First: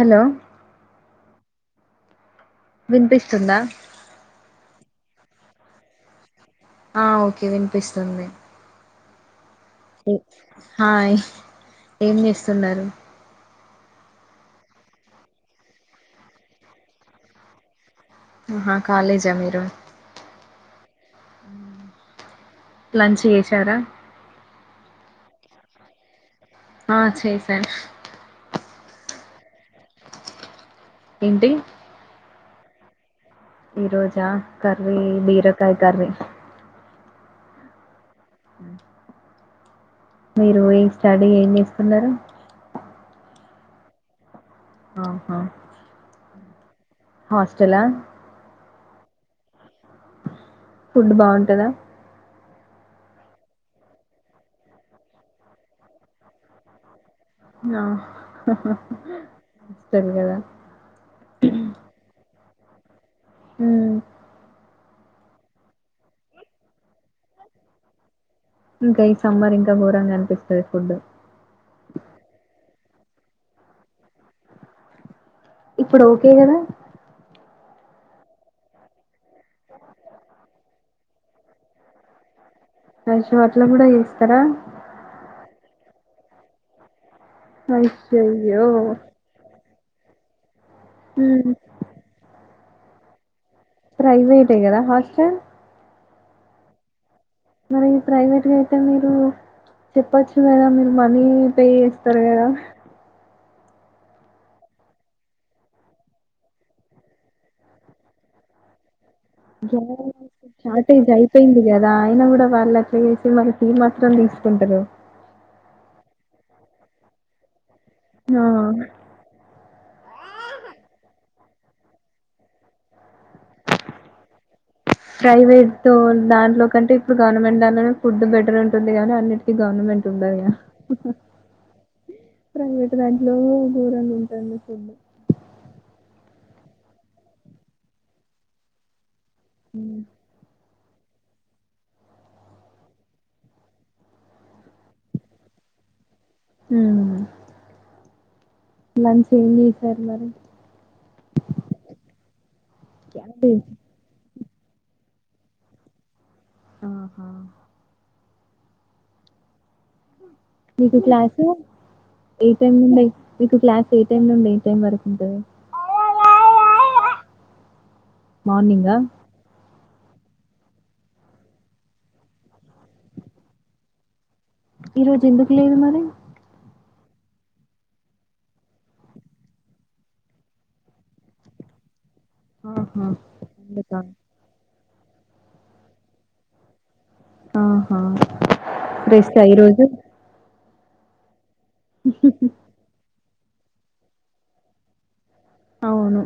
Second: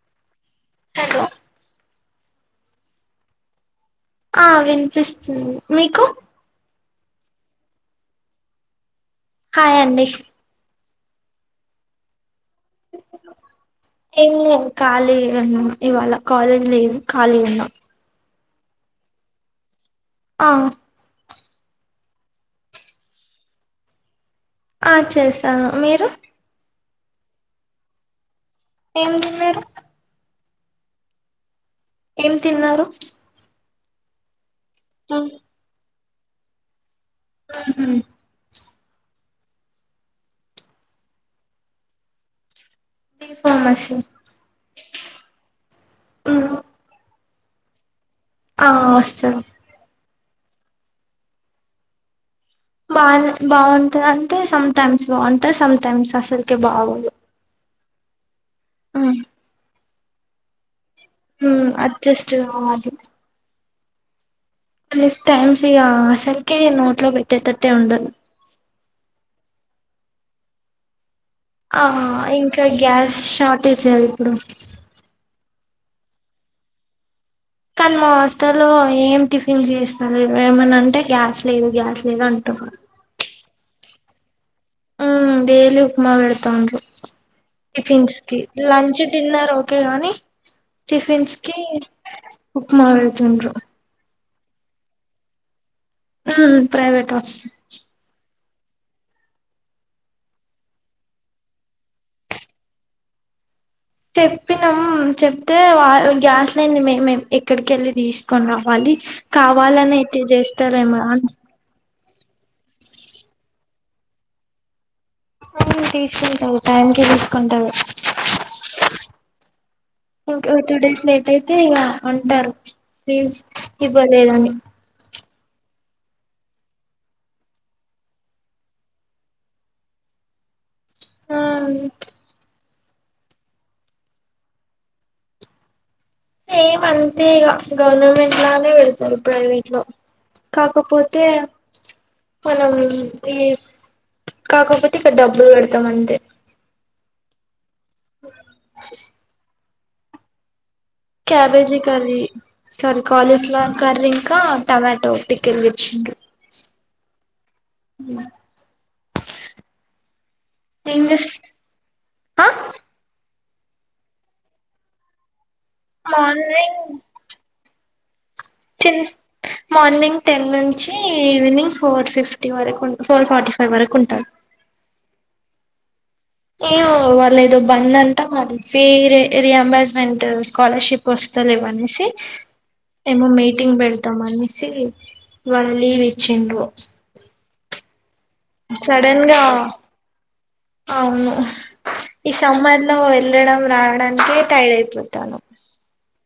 Hello hello వినిపిస్తుందా. ఆ వినిపిస్తుంది మీకు ఆ ఓకే వినిపిస్తుంది. హాయ్ అండి హాయ్ ఏం చేస్తున్నారు? ఏం లే ఖాళీ ఉన్నాం. ఇవాళ కాలేజ్ లేదు ఖాళీ ఉన్నాం. హా కాలేజా మీరు ఆ లంచ్ చేసారా ఆ చేసా మీరు ఆ చేసాను ఏమి తిన్నారు? ఏంటి ఏం తిన్నారు ఈ రోజా కర్రీ బీరకాయ కర్రీ హ ఉ మీరు ఈ స్టడీ ఏం చేస్తున్నారు బీ ఫార్మసి ఆహా అ హాస్టలా ఆ హాస్టల్ ఫుడ్ బాగుంటద బానే బాగుంటంది అంటే సమ్ టైమ్స్ బాగుంటాయి సమ్ టైమ్స్ అసలుకే బాగుదు అ తెలు కదా అడ్జస్ కావాలి హ నెక్స్ట్ టైమ్స్ ఇక అసలుకే నోట్ లో పెట్టేదట్టే ఉండదు ఇంకా ఈ సామ్బార్ ఇంకా ఘోరంగా అనిపిస్తుంది ఫుడ్ ఆ ఇంకా గ్యాస్ షార్టేజ్ అది ఇప్పుడు ఇప్పుడు ఓకే గాదా‌ కాన్ మా హాస్టల్లో ఏం టిఫిన్ చేస్తార ఏమైనా అంటే గ్యాస్ లేదు గ్యాస్ లేదు అంటార్ అయ్యో అట్లా కూడా చేస్తారా ఆ డైలీ ఉప్మా పెడతానురు టిఫిన్స్ కి అయ్యయ్యో లంచ్ డిన్నర్ ఓ‌క్‌ కేయాన్ని టిఫిన్స్ కి ఉప్మా పెడుతుండ్రురు ప్రైవేటీకదా హాస్టల్ అ ప్రైవేట్ హస్ మరి ప్రైవేట్ గా అయితే మీరు చెప్పచ్చు కదా మీరు మనీ పే చేస్తారు కదా చెప్పినామం చెప్తే వా గ్యాస్ లైని మె ఎక్కడికి తీసుకొ రావాలి కావాలని గ్యాన అయితే చేస్తారేమో షార్టేజ్ అని అయిపోయింది కదా ఆయన కూడా వాళ్ళ అట్లా చేస్తే మనకి చిత్రం తీసుకుంటారు అ తీసుకుంటారు టైం కి తీసుకుంటారు ఆ ఇంక టూ డేస్ లేట్ అయితే ఇగ అంటారు ఫీజ్ ఇవ్వలేదని ప్రైవేట్ తో దాంట్లో కంటే ఇప్పుడు గవర్నమెంట్ దాంట్లోనే ఫుడ్ బెటర్ ఉంటుంది కాగానీ అన్నిటికీ గవర్నమెంట్ ఉంనంగా ఆన్ ప్రైవేట్ దాంట్లో గోరంగా ఉంటాంది ఫుడ్ సేమ్ అంతే ఇగ గవర్నమెంట్ లానే పెడతారు. ప్రైవేట్ లో కాక్ కాకపోతే పొలం ఈ కాకపోతే ఇక్కడ డబ్బులు పెడ్తాం అంతే. హ్మ్ లంచ్ అయింది సర్ మరి cabbage curry sorry cabbage cauliflower curry ఇంకా టొమాటో పికిల్ తెచ్చిండ్రు ఉహూ నీకు ఏం చేస్ క్లాసు ఆ ఏ టైమ్ నుండి నీకు క్లాస్ ఏ టైమ్ నుండి ఏ టైమ్ వరకు ఉంటుంది మాది మార్నింగా మార్నింగ్ టెన్ నుంచి ఈవినింగ్ ఫోర్ ఫిఫ్టీ వరకు ఫోర్ ఫార్టీ ఫైవ్ వరకు ఉంటా ఈ రోజు ఎందుకు లేదు మరి అంటే ఇవాళ ఏదో బంద్ అంటా మాది ఫీజ్ రియంబర్స్మెంట్ స్కాలర్షిప్ వస్త లేదు అనేసి ఆహా ఏమో మీటింగ్ అందుకా పెడతాం అనేసి ఇవాళ లీవ్ ఇచ్చిండ్రు ఆహా చడన్ రెస్ట్ గా ఆ ఈరోజు అవును ఈ సమ్మార్ లో ఎల్ ఎడన్నా రావడానికే టైడ్ అయిపోతాన అవును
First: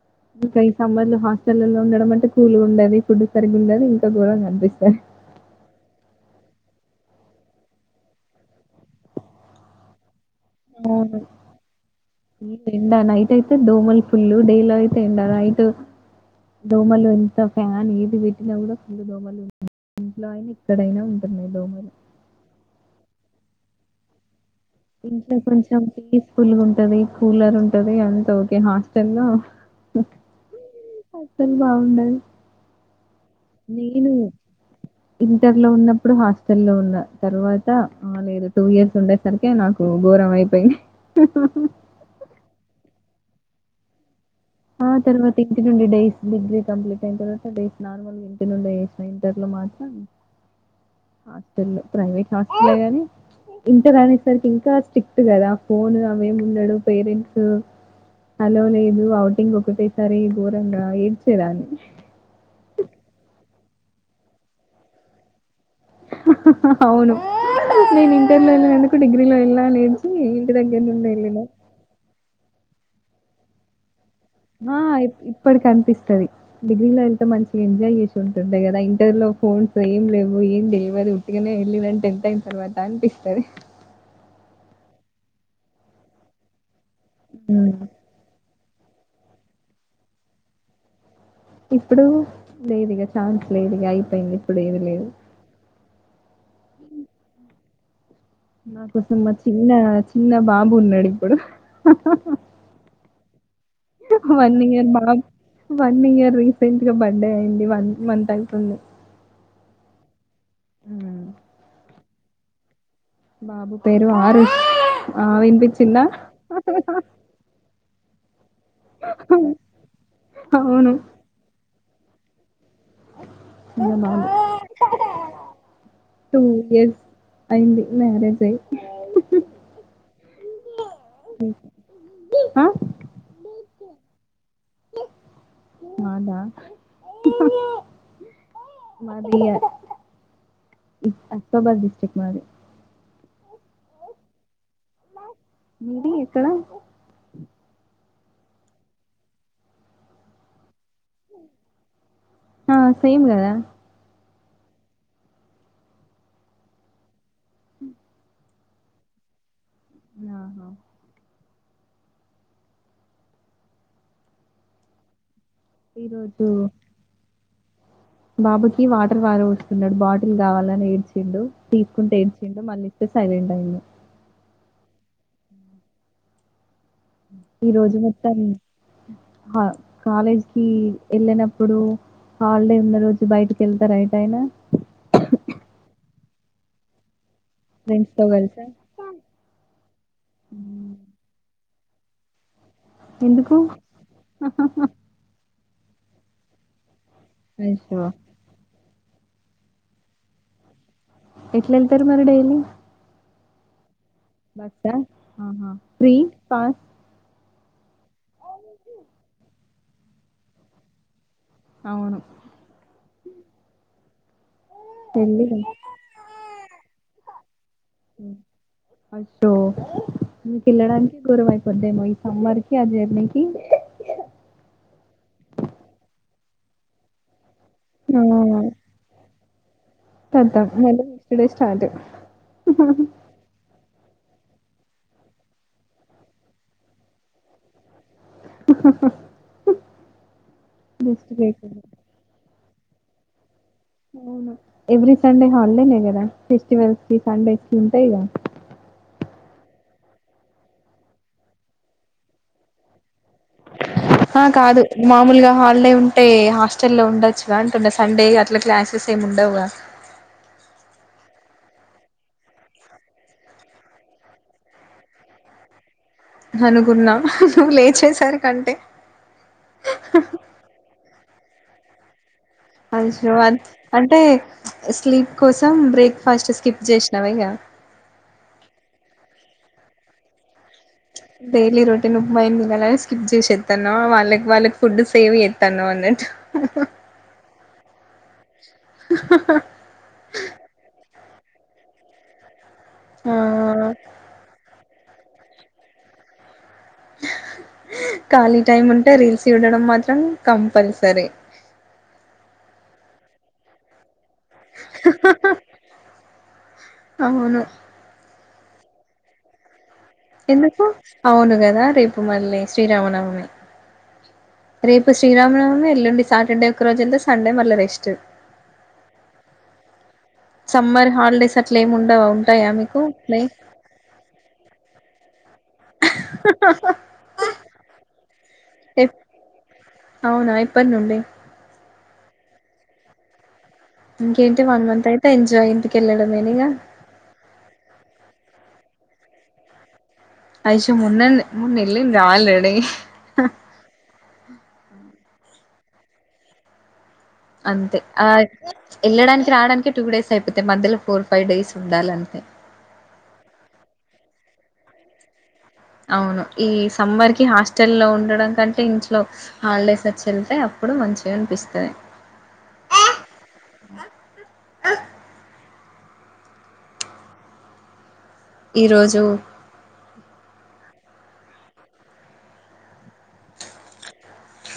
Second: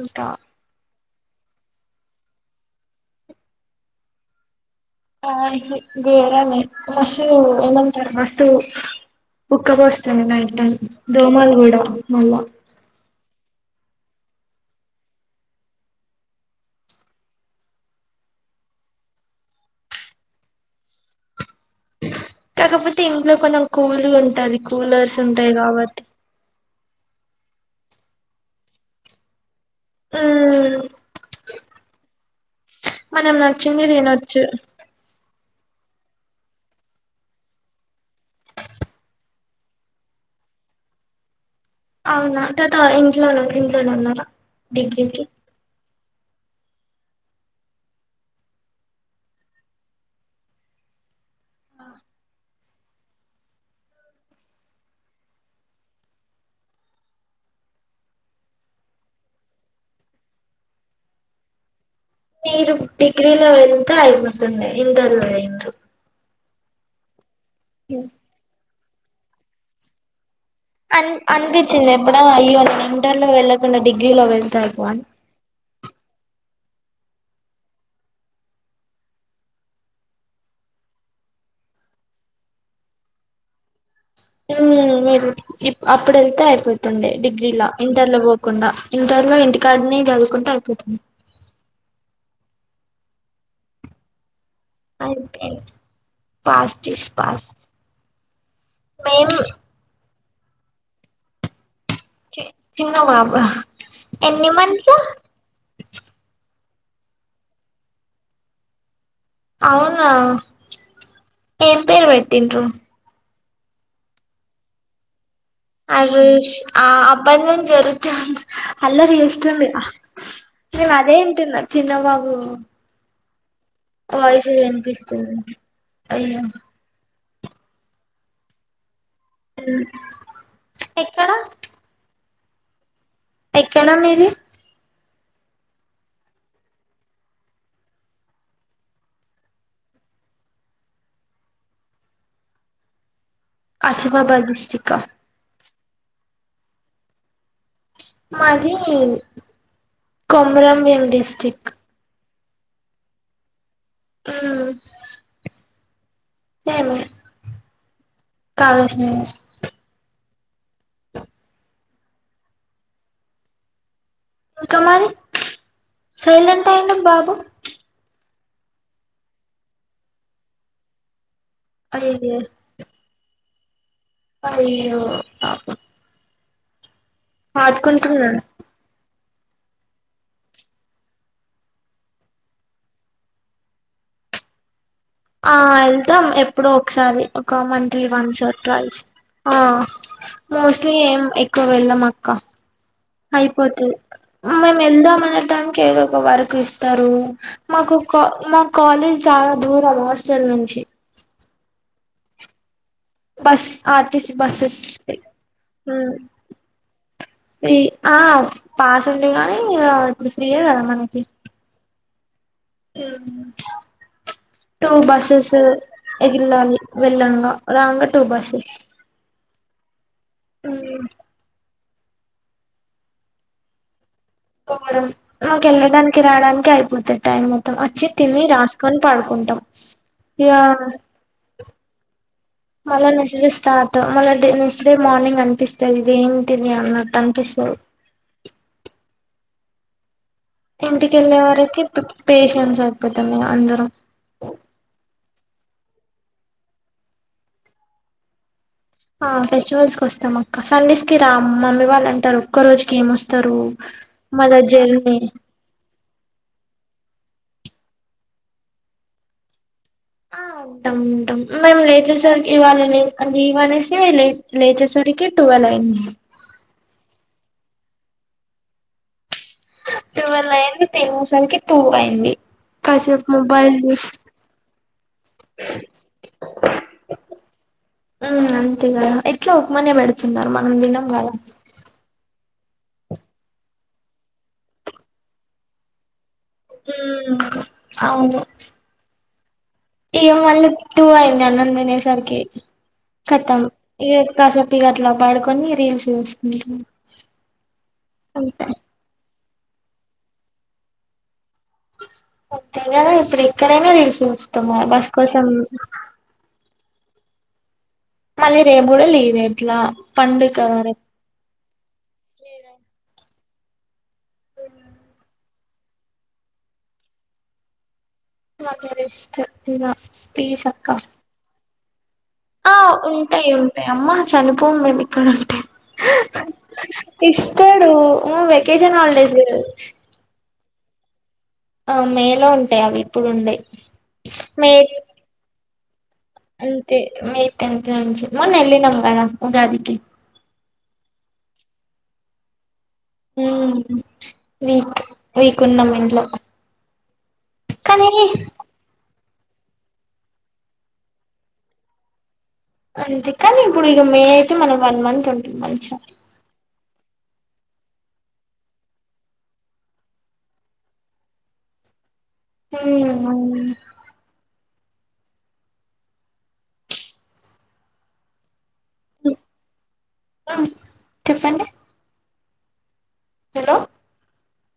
ఇంకా ఇక ఈ సమ్మర్ లో హాస్టలో ఉండడం అంటే కూల్ ఉండదు ఫుడ్ సరిగ్గా ఉండదు ఇంకా గోరంగా అనిపిస్తది ఆ ఇ రే మస్తుు ఏమంటారు మస్తు ఉక్క పోస్ చిన్న నైట్ టన్ అవును దోమలు కూడ మళ్ళా అతే దోమలు ఫుల్లు డైలో అయితే ఉండా అైట్ దోమలు ఎంత ఫ్యాన్ ఏది పెట్టినా కూడా ఫుల్ దోమలు ఉ ఇంట్లో అయినా ఎక్కడైనా ఉంటున్నాయి దోమలు కాకపోతే ఇంట్లో కొంచం కోలు ఉంటది కూలర్స్ ఉంటాయి [unintelligible] కాబట్టి పీస్ఫుల్గా ఉంటది కూలర్ ఉంటది అంత ఓకే హాస్టల్ లో మ్మ్ అసలు బాగుండది మనం నచ్చింది తినొచ్చు టర్ లో ఉన్నప్పుడు హాస్టల్ లో ఉన్న తర్వాత ఆ లేదు టూ ఇయర్స్ ఉండే సరి తే నాకు ఘోరం అయిపోయింది అవునా తత ఇంట్లోనే ఇంట్లోనే ఉన్నార ఆ తర్వా త ఇంత నుండి డైస్ బద కంప్లీట్ అయిన తర్వాత నార్మూల్ ఇంటి నుండే వేసిన ఇంటర్లో మాత్రం అ ప్రైవేట్ ట్గాని ఇంటర్ అనేసరికి ఇంకా స్ట్రిక్ట్ కదా ఫోన్ అవేమి ఉండడు పేరెంట్స్ హలో లేదు అవుటింగ్ ఒకటేసారి దూరంగా ఏడ్చేదన్ని [unintelligible] అయిపోతున్న ఇందల్ ఇందు అవును నేను ఇంటర్లో ఎల్లి నాను డిగ్రీలో ఎలా నేర్చి అన్ అన్ అనిపించింది ఎబ్బుడైన ఇయ్యాల అన్ ఇంటర్ లో వెళ్లకుండ డిగ్ ఆ ఇ ఇప్పటికి అనిపిస్తది డిగ్రీలో వెళ్తే మంచిగా ఎంజాయ్ చేసి ఉంటుంటాయి కదా ఇంటర్లో ఫోన్స్ ఏం లేవు ఏంటి లేవు అది ఉట్టుగానే వెళ్ళిదని టెన్త్ అయిన తర్వాత అనిపిస్తది హ్మ్ మీరు ఇ అప్పుడు వెళ్తే అయిపో తుండే డిగ్రీ లా హ్మ్. ఇంటర్ లో పో కుండా ఇంటర్ లో ఇంటి కాడనే చదువుకుంటే అయిపోతుంది ఇప్పుడు లేదు ఇగ ఛాన్స్ లేదుగ అయిపోయింది ఇప్పుడు ఏది లేదు అయి పెన్స్ పాస్ట్ ఇస్ పాస్ట్ నాకి చిన మేము చ్చినాచ్ చిన్న బాబు ఉన్నడు ఇప్పుడు హ్మ్ చిన్న బాబు హు ఎన్ని one year months back one year tenth birthday అయింది వన్ మంత్ ఐతుంది అవున ఏం పేరు పెట్టిండ్రు బాబు పేరు ఆరీ అరెష్ ఆ అప్పటి నుంచి [unintelligible] [unintelligible] అల్లరి చేస్తుంది నేను అవును అదే అంటున్న చిన్న బాబు చిన్న బాబు వాయిస్ వినిపిస్తుంది టూ అయ్యో ఇయర్స్ అయింది మ్యారేజ్ అయి మ్మ్ ఎక్కడ ఆ ఎక్కడా మీది అదా మరి అస్బాద్ డిస్ట్రిక్ట్ మరి ఆసిమాబాద్ స్ట్ర మీది ఎక్కడ మాది కొమరం కోవల్ డిస్ట్రిక్ట్ ఆ సేమ్ కదా ఆ సేవ హ కావసి నను ఆహా క మరి ఈరోజు సైలెంట్ అయిడి బాబు బాబుకి వాటర్ తాగిపిస్తున్నడు బాటిల్ కావాలని ఏడ్చిండు తీసుకుంటే అయ్యో ఏడ్చిండు మళ్ళీ సైలెంట్ ఐన్డు అయ్యో పాపం ఈ రోజు మొత్తం ఆడుకుంటున్నాడు కాలేజ్ కి వెళ్ళినప్పుడూ హాలిడే ఉన్న రోజు బయటికి వెళ్తార ఎటు అయినా ఆ వెళ్తాం ఎప్పుడో ఒకసారి మంత్లీ ఫ్రెండ్స్‌తో వన్స్ ఆర్ కలిసా? ట్వైస్ ఆ హ్మ్. మోస్ట్లీ ఏం ఎక్కు అలా వెళ్ళమ్ అక్క ఎందుకు? అయిపోతది మేం ఎల్దామనే టైం ఏదో ఒక వర్కు ఇస్తారూ మాకు అయ్యో! కా మా కాలేజ్ చాలా దూరం హాస్టల్ నుంచి ఎట్ల ఎళ్తరు మరి డైలీ బస్ ఆర్టీసీ బస్సెస్ బస్సా ఆ హా ఫ్రీ ఉమ్ పాస్ ఫ్రీ ఆ పాస్ ఉండే ఇప్పుడు ఫ్రీయే కదా మనకి అవును టూ వెళ్ళి బస్స్ ఎగిలాలి వెళ్ళంగా రాంగ టూ హ్మ్. బస్స్ మెకెల్లడానికి గొడవైతది వద్దే అమ్మో ఈ సమ్మర్ కీ ఆ జర్నీ కీ నాకు వెళ్ళడానికి రావడానికి అయిపోతది టైమ్ వచ్చి ఆ! తిని రాసుకొని పడుకుంటాం ఇకా ఖతం మళ్ళీ నెక్స్ట్ డే స్టార్ట్. మళ్ళ నెక్స్ట్ డే స్టార్ట్ మళ్ళ నెక్స్ట్ డే మార్నింగ్ అనిపిస్తది ఇది ఏంటిది అన్నట్టు అనిపిస్తది హా హా హా ఇంటికెళ్ళే వరకి పేషెన్స్ ఇపోతం ఇగ అందరం అవును ఎవ్రీ సండే హాలిడేనే గదా ఫెస్టివల్స్ కి సండేస్కి ఉంటయి కదా ఆ ఫెస్టివల్స్కీ వస్తాం అక్క సండేస్ కి రాం మమ్మీ వాళ్ళు అంటారు ఒక్క రోజుకి ఏమొస్ ఆ కాదు మామూలుగా హాలిడే ఉంటే హాస్టల్ లో ఉంట్ ఉండొచ్చుగా అంటుంనా సండే ఎట్ల క్లాసెస్ ఉండవిగా ఆ ఉంటాం ఉంటాం మేము లేచేసరికి ఇవ్వాల అ ఇవ్వనేసి లే లేచేసరికి టువల్ అయింది అనుకున్నా నువ్వు లే చేసారికీ అంటే టూవెల్ అయింది తిని సరికి టూ అయింది కాసేపు అయ్యో మొబైల్ చూసి అంటే స్లీప్ కోసం బ్రేక్ఫాస్ట్ స్కిప్ చేసినవ ఇక ఎట్ల ఉప్మానే పెడుతున్నారు మాక్ డైలీ రోటీన్ ఉప్పుమాయి స్కిప్ చేసేస్తానవా వాళ్ళకి వాళ్ళకి ఫుడ్ సేవ్ చేస్తానవ్ అన్నట్టు ఉ అవును హా ఇకా మళ్ టూ అయింద్ అన్నం తినేసరికి ఆ కతం ఇక కాసేప్ ఇక అట్లా పాడుకొని రీల్స్ చూసుకుంట్ కాలి టైమ్ ఉంటె రీల్స్ చూడడం మాత్రం కంపల్సరీ ముంతంగా ఇప్పుడు ఇక్కడనా తెలుసు తో మోమ్స్ కోసం అవును మళ్ళీ రేం కూడా లీవ్ఎ ఎట్లా ఎందుకు అవును కదా రేపు మళ్ళీ శ్రీరామనవమి రేపు శ్రీరామనవమి వెల్లుండి సాటర్డే ఒకక్క రోజు వెళ్తే సండే మళ్ళ రెస్ట్ [inaudible] ప్లీజ్ అక్క అట్లేం ఉం ఆ ఉంటాయి ఉంటాయి అమ్మా చనిపో మేం ఇక్కడ ఇస్తాడు. మ్ వ్యక్ [inaudible] హాలిడేస్ ప్పట్ నుండి ఆ మేలో ఉంటయి అవి ఇప్పుడు ఉండయి. ఇంకేంటి మే వన్ మంత్ అయితే ఎంజాయ్ ఇం అంతే మే టెన్త్ నుంచి మొన్న ఎల్లినం గదా ఉగాదికి అయిషు మొన్న మొన్న ఎల్లింది రా ఆల్రెడీ వీట్ వీకున్నం ఇట్లో అంతే ఆ ఎళ్ళడానికి రాడానికి టూ డేస్ అయిపోతాయి మధ్యలో ఫోర్ ఫైవ్ డేస్ ఉండాలంతే అంతే కానీ ఇప్పుడు ఇగ మే అయితే మనం వన్ మంత్ ఉం అవును ఈ సమ్మర్ కి హాస్టల్లో ఉండడం కంటే ఇంట్లో హాలిడేస్ అచ్చి వెళ్తే అప్పుడు మంచిగా అనిపిస్తది. హ్మ్ అ ఈరోజు ఉమ్ చెప్పండి. హలో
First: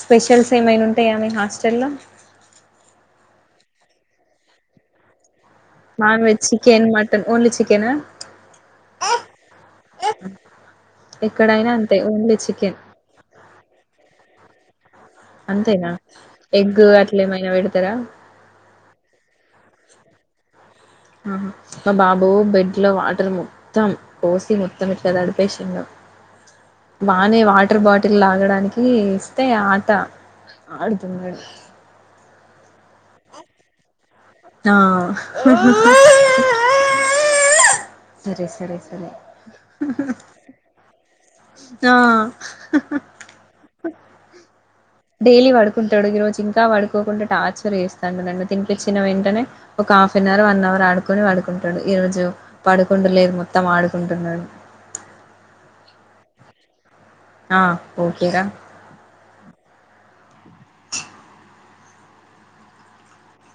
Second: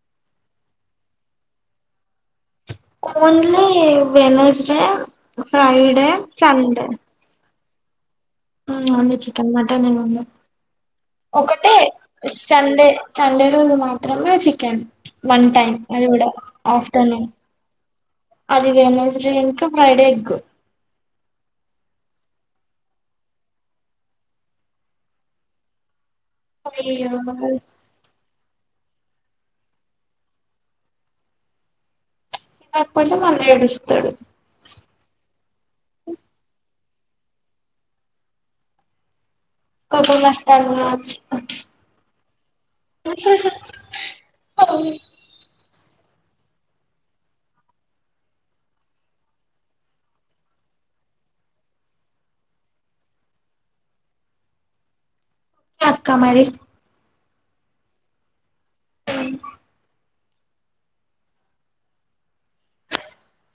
స్పెషల్స్ ఏమైనా ఉంటయా మీ హాస్టల్లో ఓన్లీ వెడ్నెస్డే ఫ్రైడే, సండే. కెనా మ్ మండే చికెన్, మటన్ నేన్ వండ ఎక్కడైనా ఒకటే అంతే ఓన్లీ చికెన్ సండే సండే రోజు మాత్రమే చి కెన్ వన్ టై అంతేనా అది గుడా ఎగ్ అట్లా ఆఫ్టర్నూన్ ఏమైనా పెడతారా అది వెడ్నెస్డే ఫ్రైడే ఎగ్ ఆ మా బాబు బెడ్లో వాటర్ మొత్తం పోసి మొత్తం ఇట్లా తడిపేసిండు. అయ్యో బానే వాటర్ బాటిల్ లాగడానికి ఈ ఇస్తే ఆట ఆడుతున్నాడు. అయ్యక పోతే మళ్ళ ఏడుస్తాడు. ఆ సరే సరే సరే కబస్తతా అ ఓ డైలీ పడుకుంటాడు ఈరోజు ఇంకా పడుకోకుండా టార్చర్ చేస్తాడు నన్ను తినిపించిన వెంటనే ఒక half an hour one hour ఆడుకొని పడుకుంటాడు ఈరోజు పడుకుం లేదు మొత్తం ఆడుకుంటున్నాడు క్క మరి ఆ ఓకేద అ [unintelligible] [unintelligible]